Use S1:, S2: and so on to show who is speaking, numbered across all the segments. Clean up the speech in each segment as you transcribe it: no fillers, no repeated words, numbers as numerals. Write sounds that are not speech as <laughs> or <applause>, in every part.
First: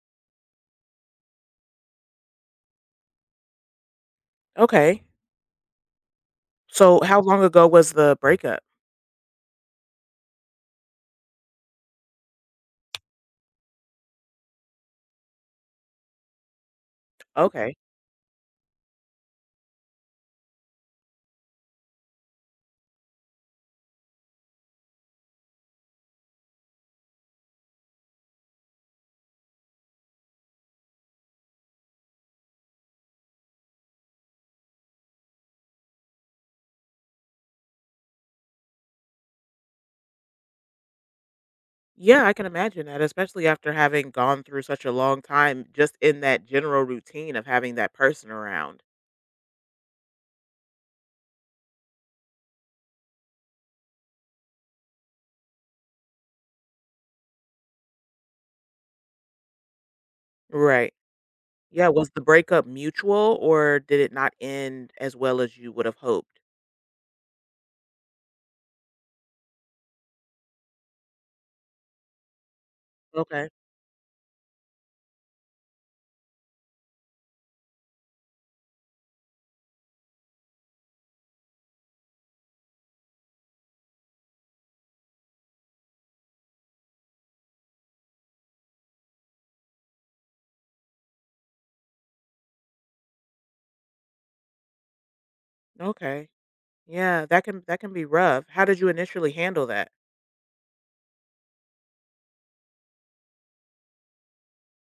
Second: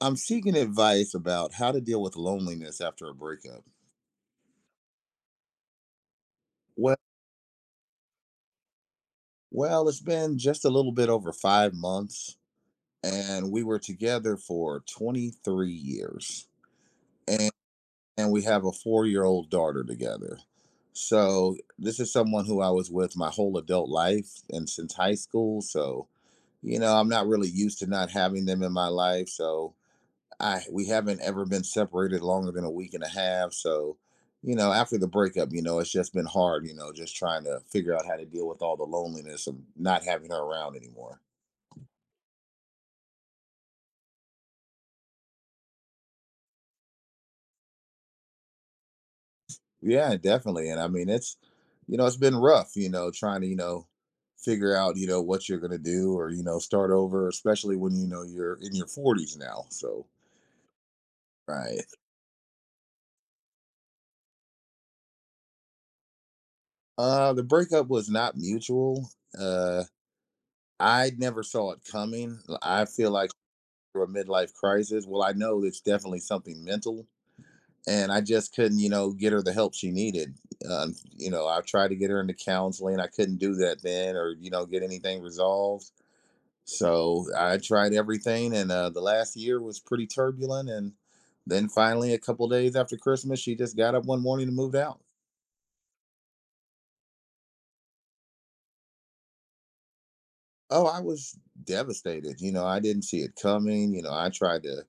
S1: I'm seeking advice about how to deal with loneliness after a breakup.
S2: Okay.
S1: Well,
S2: So how long ago was the breakup?
S1: well, it's been just a little bit over 5 months, and we were together for 23 years, and,
S2: Okay.
S1: and we have a four-year-old daughter together. So this is someone who I was with my whole adult life and since high school. So you know, I'm not really used to not having them in my life. So I we haven't ever been separated longer than a week and a half. So, you know, after the breakup, you know, it's just been hard, you know, just trying to figure out how to deal with all the loneliness of not having her around anymore.
S2: Yeah, I can imagine that, especially after having gone through such a long time just in that general routine of having that person around.
S1: Yeah, definitely. And I mean, it's you know, it's been rough, you know, trying to, you know, figure out, you know, what you're going to do or, you know, start over, especially when you know you're in your 40s now. So,
S2: Right.
S1: right.
S2: Yeah, was the breakup mutual or did it not end as well as you would have hoped?
S1: The breakup was not mutual. Uh I never saw it coming. I feel like
S2: Okay.
S1: through a midlife crisis. Well, I know it's definitely something mental, and I just couldn't, you know, get her the help she needed. You know, I tried to get her into counseling. I couldn't do that then, or you know, get anything resolved. So I tried everything, and the last year was pretty turbulent. And then finally, a couple days after Christmas, she just got up one morning and moved out.
S2: Okay. Yeah, that can be rough. How did you initially handle that?
S1: Oh, I was devastated. You know, I didn't see it coming. You know, I tried to,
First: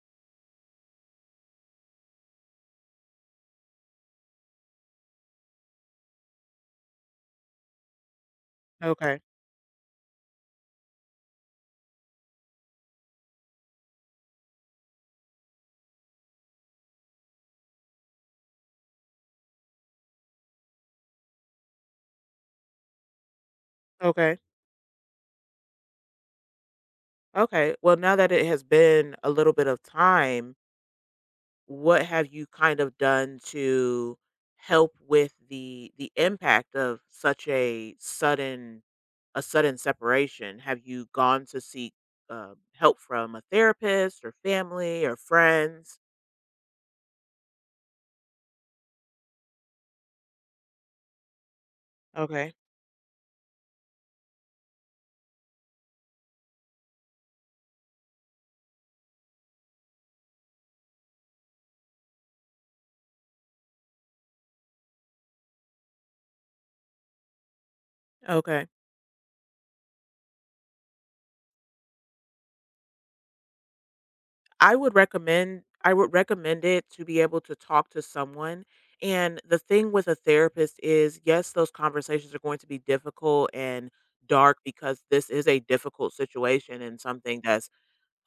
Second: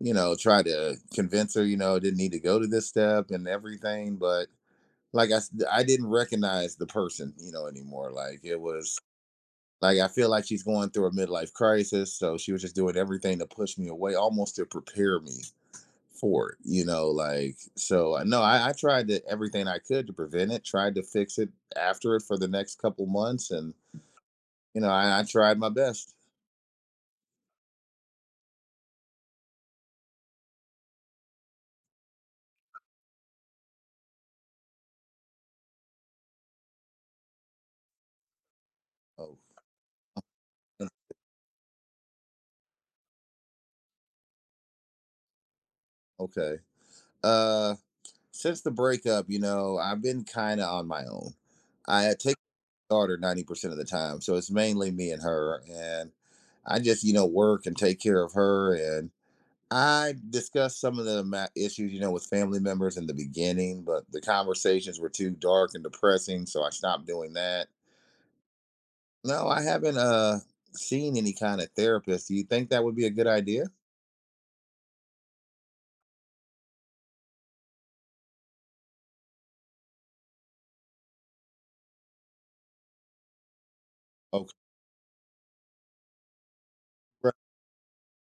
S1: you know, try to convince her, you know, didn't need to go to this step and everything, but like I didn't recognize the person, you know, anymore. Like it was
S2: Okay.
S1: like I feel like she's going through a midlife crisis, so she was just doing everything to push me away, almost to prepare me for it, you know. Like so, I no, I tried to, everything I could to prevent it, tried to fix it after it for the next couple months, and
S2: Okay.
S1: you know, I tried my best.
S2: Okay. Well, now that it has been a little bit of time, what have you kind of done to help with the impact of such
S1: Oh,
S2: a sudden separation? Have you
S1: <laughs>
S2: gone to seek help from a therapist or family or friends?
S1: okay. Uh, since the breakup, you know, I've been kind of on my own. I had taken
S2: Okay.
S1: daughter 90% of the time. So it's mainly me and her. And I just, you know, work and take care of her. And I discussed some of the issues, you know, with family members in the beginning, but the conversations were too dark and depressing. So I stopped doing that.
S2: Okay.
S1: No, I haven't seen any kind of therapist. Do you think that would be a good idea?
S2: I would recommend it to be able to talk to someone. And the thing with a therapist is, yes, those conversations are going to be difficult and
S1: Okay.
S2: dark because this is a difficult situation and
S1: Right.
S2: something that's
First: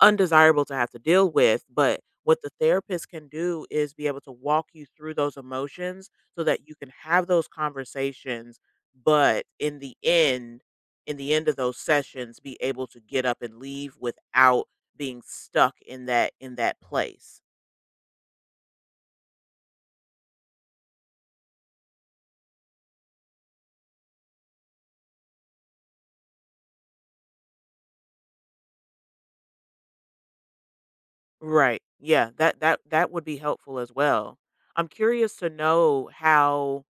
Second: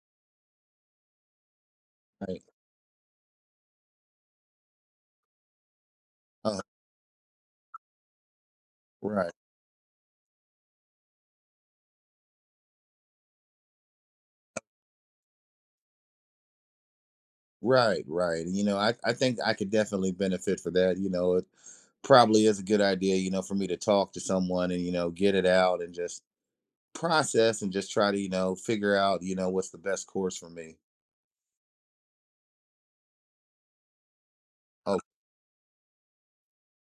S2: undesirable to have to deal with, but what
S1: Right.
S2: the therapist can do is be able to walk you through those emotions so
S1: Uh,
S2: that you can have those conversations,
S1: right.
S2: but in the end of those sessions, be able to get up and leave without being stuck in that place.
S1: Right. You know, I think I could definitely benefit for that. You know, it probably is a good idea, you know, for me to talk to someone and, you know, get it out and just process and just try to, you know, figure out, you know, what's the best course for me.
S2: Right. Yeah, that would be helpful as well. I'm
S1: Oh,
S2: curious to know how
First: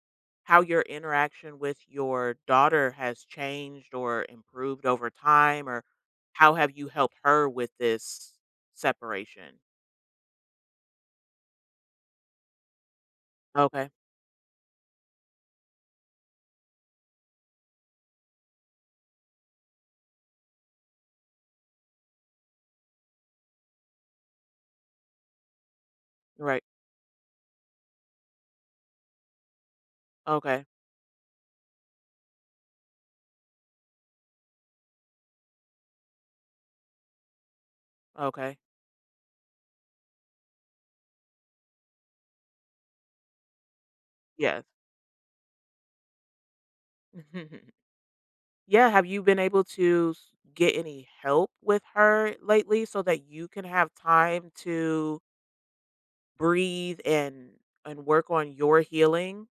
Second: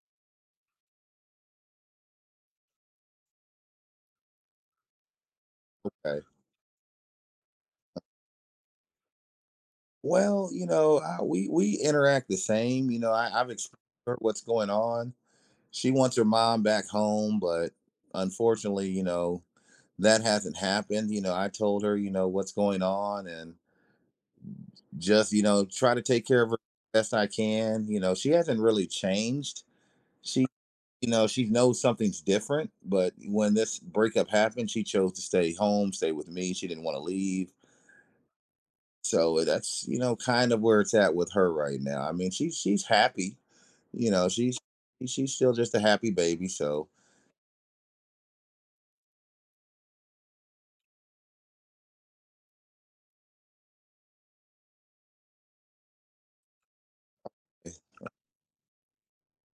S2: how your interaction with your daughter has changed or improved over time, or
S1: okay.
S2: how have you helped her with this separation?
S1: Well, you know, I, we interact the same. You know, I've explained
S2: Okay.
S1: to her what's going on. She wants her mom back home, but unfortunately, you know, that hasn't happened. You know, I told her, you know, what's going on and just, you know, try to take care of her
S2: Right.
S1: best I can. You know, she hasn't really changed. She,
S2: Okay.
S1: you know, she knows something's different, but when this breakup happened, she chose to stay home, stay with me. She didn't want to leave.
S2: Okay.
S1: So that's, you know, kind of where it's at with her right now. I mean, she's happy. You know, she's
S2: Yes.
S1: she's still just a happy baby. So
S2: <laughs> Yeah, have you been able to get any help with her lately so that you can have time to breathe
S1: eh,
S2: and work on your healing?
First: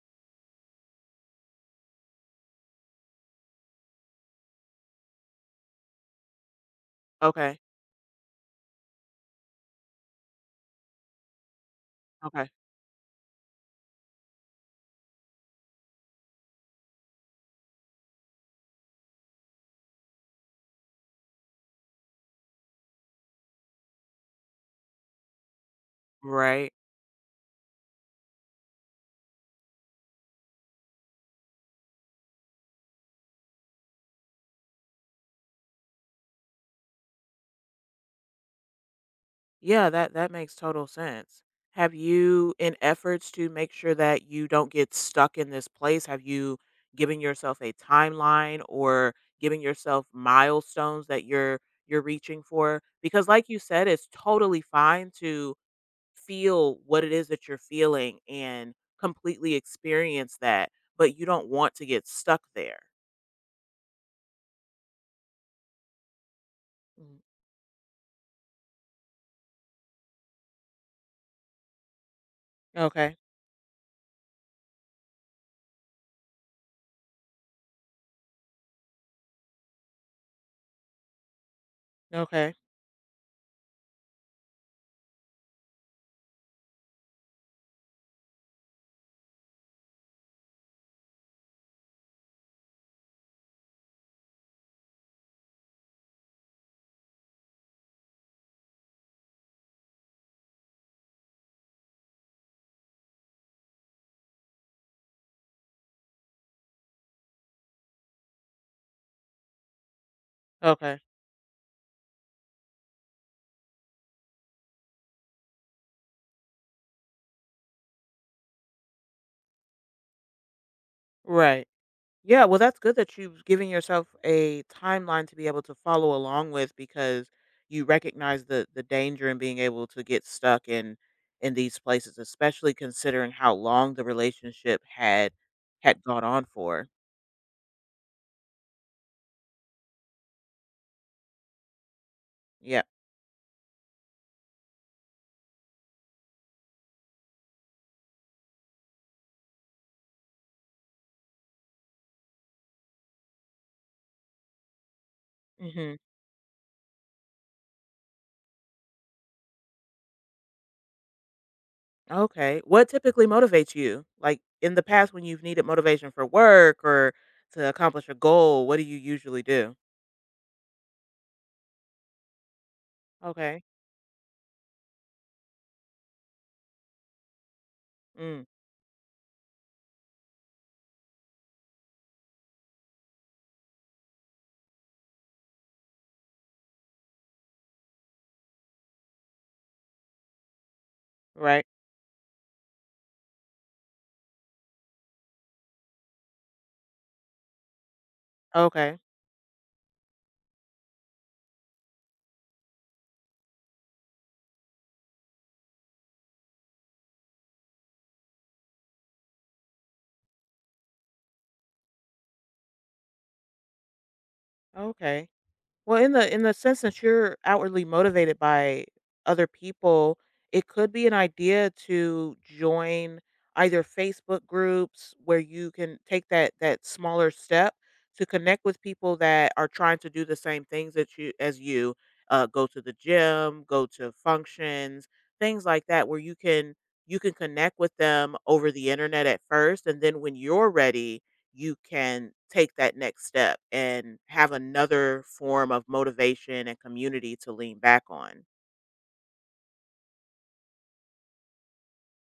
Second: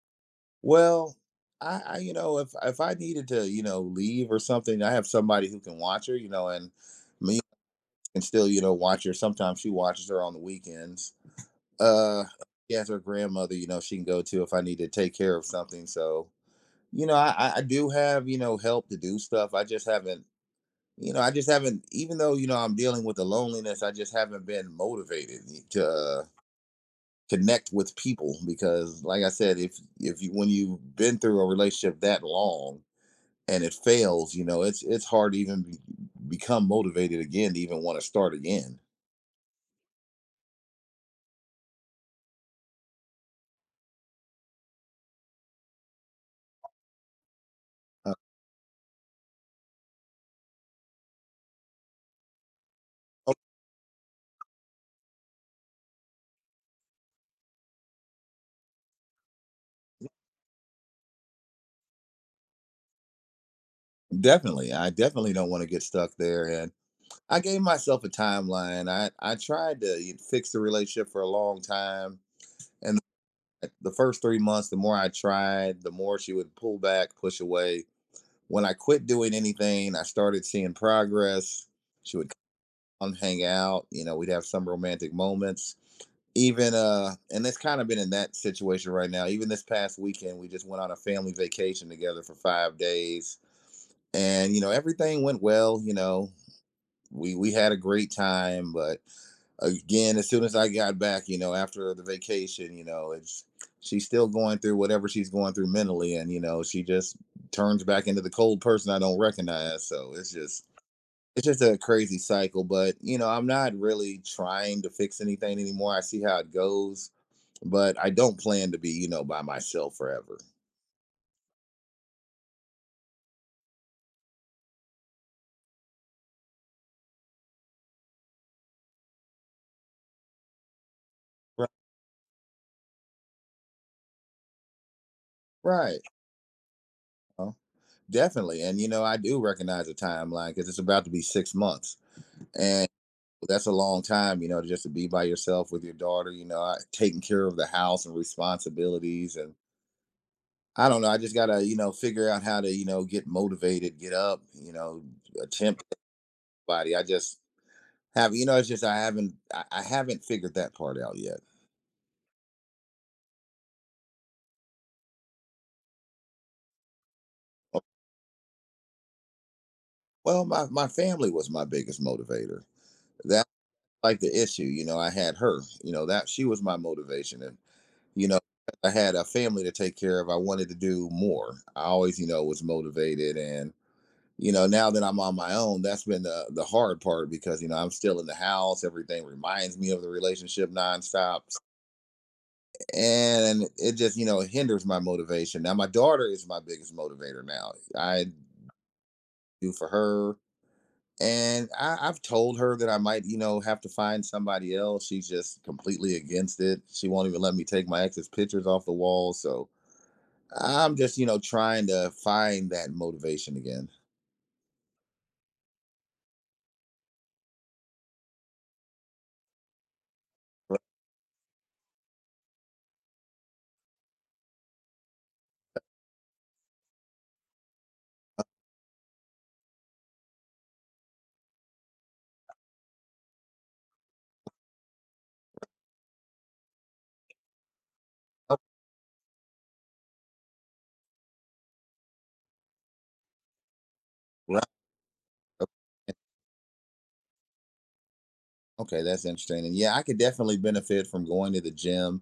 S1: well, I you know if I needed to you know leave or something, I have somebody who can watch her. You know,
S2: Okay.
S1: and still, you know, watch her. Sometimes she watches her on the weekends. Uh,
S2: Okay.
S1: she has her grandmother, you know, she can go to if I need to take care of something. So, you know, I do have, you know, help to do stuff. I just haven't, you know, I just haven't, even though, you know, I'm dealing with the loneliness, I just haven't been motivated to
S2: Right.
S1: connect with people because, like I said, if you, when you've been through a relationship that long, and it fails, you know, it's hard to even be, become motivated again to even want to start again.
S2: Yeah, that that makes total sense. Have you, in efforts to make sure that you don't get stuck in this place, have you given yourself a
S1: Uh,
S2: timeline or giving yourself milestones that you're reaching for? Because like you said, it's totally fine to feel what it is that you're feeling and completely experience that, but you don't want to get stuck there.
S1: Definitely. I definitely don't want to get stuck there. And
S2: Mm.
S1: I gave myself a timeline. I tried to fix the relationship for a long time. And
S2: Okay.
S1: the first 3 months, the more I tried, the more she would pull back, push away. When I quit doing anything, I started seeing progress. She would
S2: Okay.
S1: come hang out. You know, we'd have some romantic moments. Even, and it's kind of been in that situation right now. Even this past weekend, we just went on a family vacation together for 5 days, and you know everything went well, you know we had a great time, but again, as soon as I got back, you know, after the vacation, you know, it's she's still going through whatever she's going through mentally, and you know, she just turns back into the cold person I don't recognize. So
S2: Okay.
S1: it's just a crazy cycle. But you know, I'm not really trying to fix anything anymore. I see how it goes, but I don't plan to be, you know, by myself forever.
S2: Right. Yeah, well, that's good that you've given yourself a timeline to be able to follow along with, because you recognize the danger in being able to get stuck in
S1: Right.
S2: these places, especially considering how long the relationship had
S1: Right.
S2: had
S1: You
S2: gone on for.
S1: know, definitely. And, you know, I do recognize the timeline because it's about to be 6 months.
S2: Yeah.
S1: That's a long time, you know, just to be by yourself with your daughter, you know, taking care of the house and responsibilities. And I don't know, I just got to, you know, figure out how to, you know, get motivated, get up, you know, attempt
S2: Hmm.
S1: somebody. You know, it's just I haven't, I haven't figured that part out yet.
S2: Okay. What typically motivates you? Like in the past, when you've needed motivation for work or to
S1: Oh,
S2: accomplish a goal, what do you usually do?
S1: well, my family was my biggest motivator. That's
S2: Okay.
S1: like the issue, you know, I had her, you know, that she was my motivation. And, you know,
S2: Mm.
S1: I had a family to take care of. I wanted to do more. I always, you know, was motivated and, you know, now that I'm on my own, that's been the hard part because you know I'm still in the house. Everything reminds me of the relationship nonstop,
S2: Right.
S1: and it just you know hinders my motivation. Now my daughter is my biggest motivator. Now I
S2: Okay.
S1: do for her, and I've told her that I might you know have to find somebody else. She's just completely against it. She won't even let me take my ex's pictures off the wall. So I'm just you know trying to find that motivation again.
S2: Okay. Well, in the sense that you're outwardly motivated by other people, it could be an idea to join either Facebook groups where you can take that smaller step to connect with people that are trying to do the same things that you, as you go to the gym, go to functions, things like that, where you can connect with them over the internet at first, and then when you're ready you can take that next step and have
S1: Right.
S2: another form of motivation and community to lean back on.
S1: Okay, that's interesting. And yeah, I could definitely benefit from going to the gym.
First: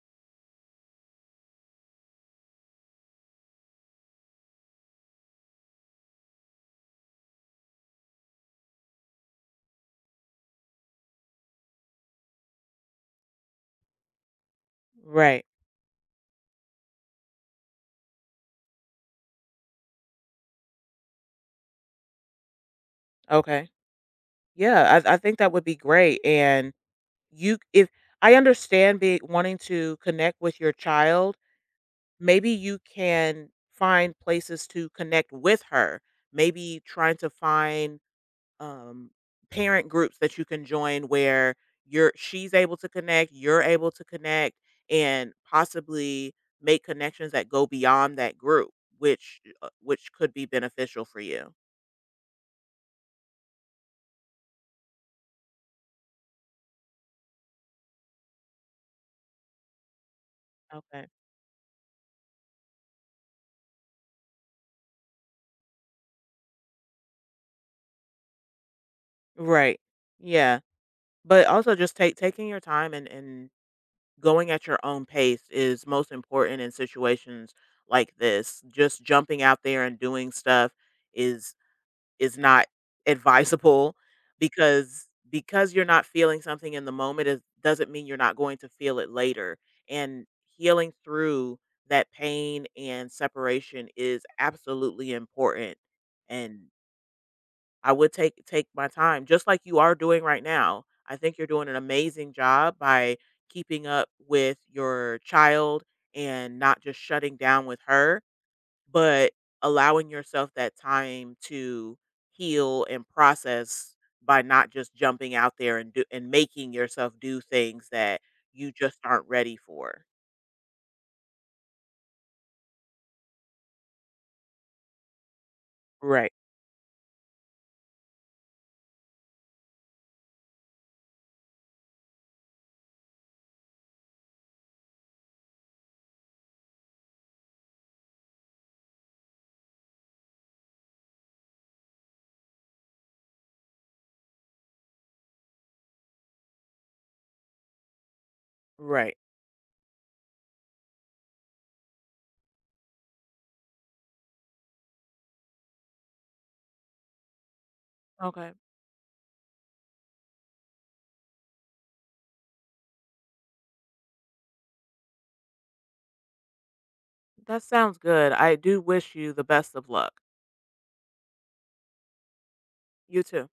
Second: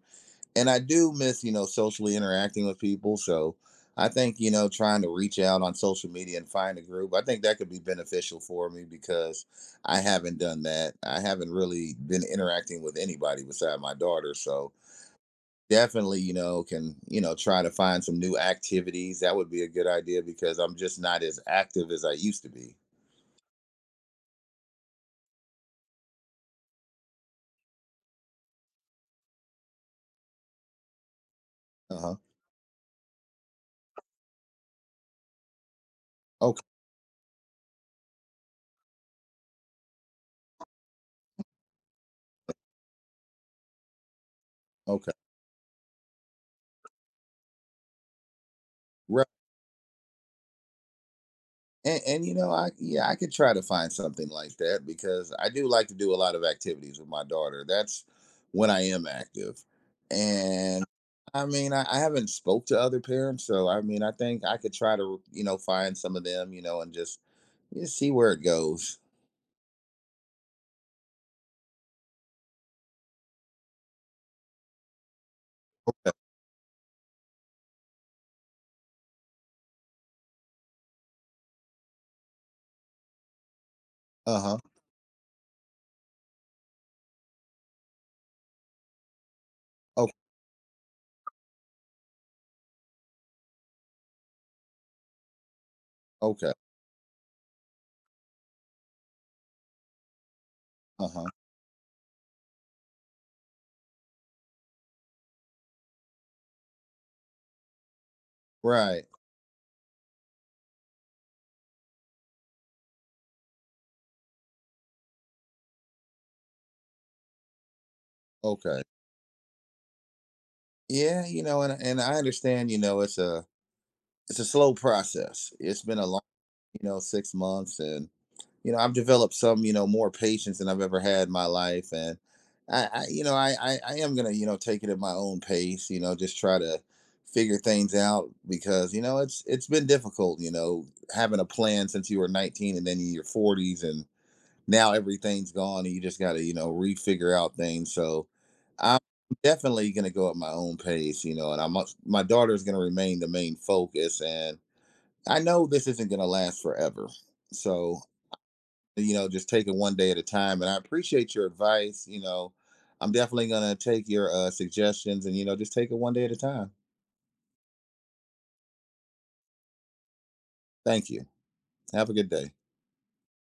S1: And I do miss, you know, socially interacting with people. So I think, you know, trying to reach out on social media and find a group, I think that could be beneficial for me because I haven't done that. I haven't really been interacting with anybody beside my daughter. So
S2: Right.
S1: definitely, you know, can, you know, try to find some new activities. That would be a good idea because I'm just not as active as I used to be.
S2: Okay. Yeah, I think that would be great. And you, if I understand, be wanting to connect with your child,
S1: Uh huh.
S2: maybe you can find places to connect with her.
S1: Okay.
S2: Maybe trying to find um, parent groups that you can join where you're she's able to connect, you're able to connect,
S1: Okay.
S2: and possibly make connections that go beyond that group,
S1: Right.
S2: which could be beneficial for you.
S1: And you know, I yeah, I could try to find something like that because I do like to do a lot of activities with my daughter. That's when I am active, and
S2: Okay.
S1: I mean, I haven't spoke to other parents, so I mean, I think I could try to you know find some of them, you know, and just see where it goes.
S2: Right. Yeah, but also just take taking your time and going at your own pace is most important in situations like this. Just jumping out there and doing stuff is is not advisable,
S1: Uh huh.
S2: because you're not feeling something in the moment is doesn't mean you're not going to feel it later.
S1: Okay.
S2: And healing through that pain and separation is absolutely important.
S1: Okay.
S2: And I would take take my time, just like you are doing right now.
S1: Uh
S2: I
S1: huh.
S2: think you're doing an amazing job by keeping up with your child and not just shutting down with her
S1: Right.
S2: but allowing yourself that time to heal and process by not just jumping out there and do and making yourself do things that you
S1: Okay.
S2: just aren't ready for.
S1: Yeah. You know, and I understand. You know, it's a slow process. It's been a long,
S2: Right.
S1: you know, 6 months and you know, I've developed some, you know, more patience than I've ever had in my life. And I you know, I am gonna, you know, take it at my own pace, you know, just try to figure things out because, you know, it's been difficult, you know, having a plan since you were 19 and then in your 40s and now everything's gone and you just gotta, you know, refigure out things. So I'm
S2: Right.
S1: definitely gonna go at my own pace, you know, and I'm my daughter's gonna remain the main focus, and I know this isn't gonna last forever. So
S2: Okay.
S1: you know, just take it one day at a time. And I appreciate your advice. You know, I'm definitely going to take your suggestions and, you know, just take it one day at a time.
S2: That sounds good. I do wish you the best of luck.
S1: Thank you. Have a good day.
S2: You too.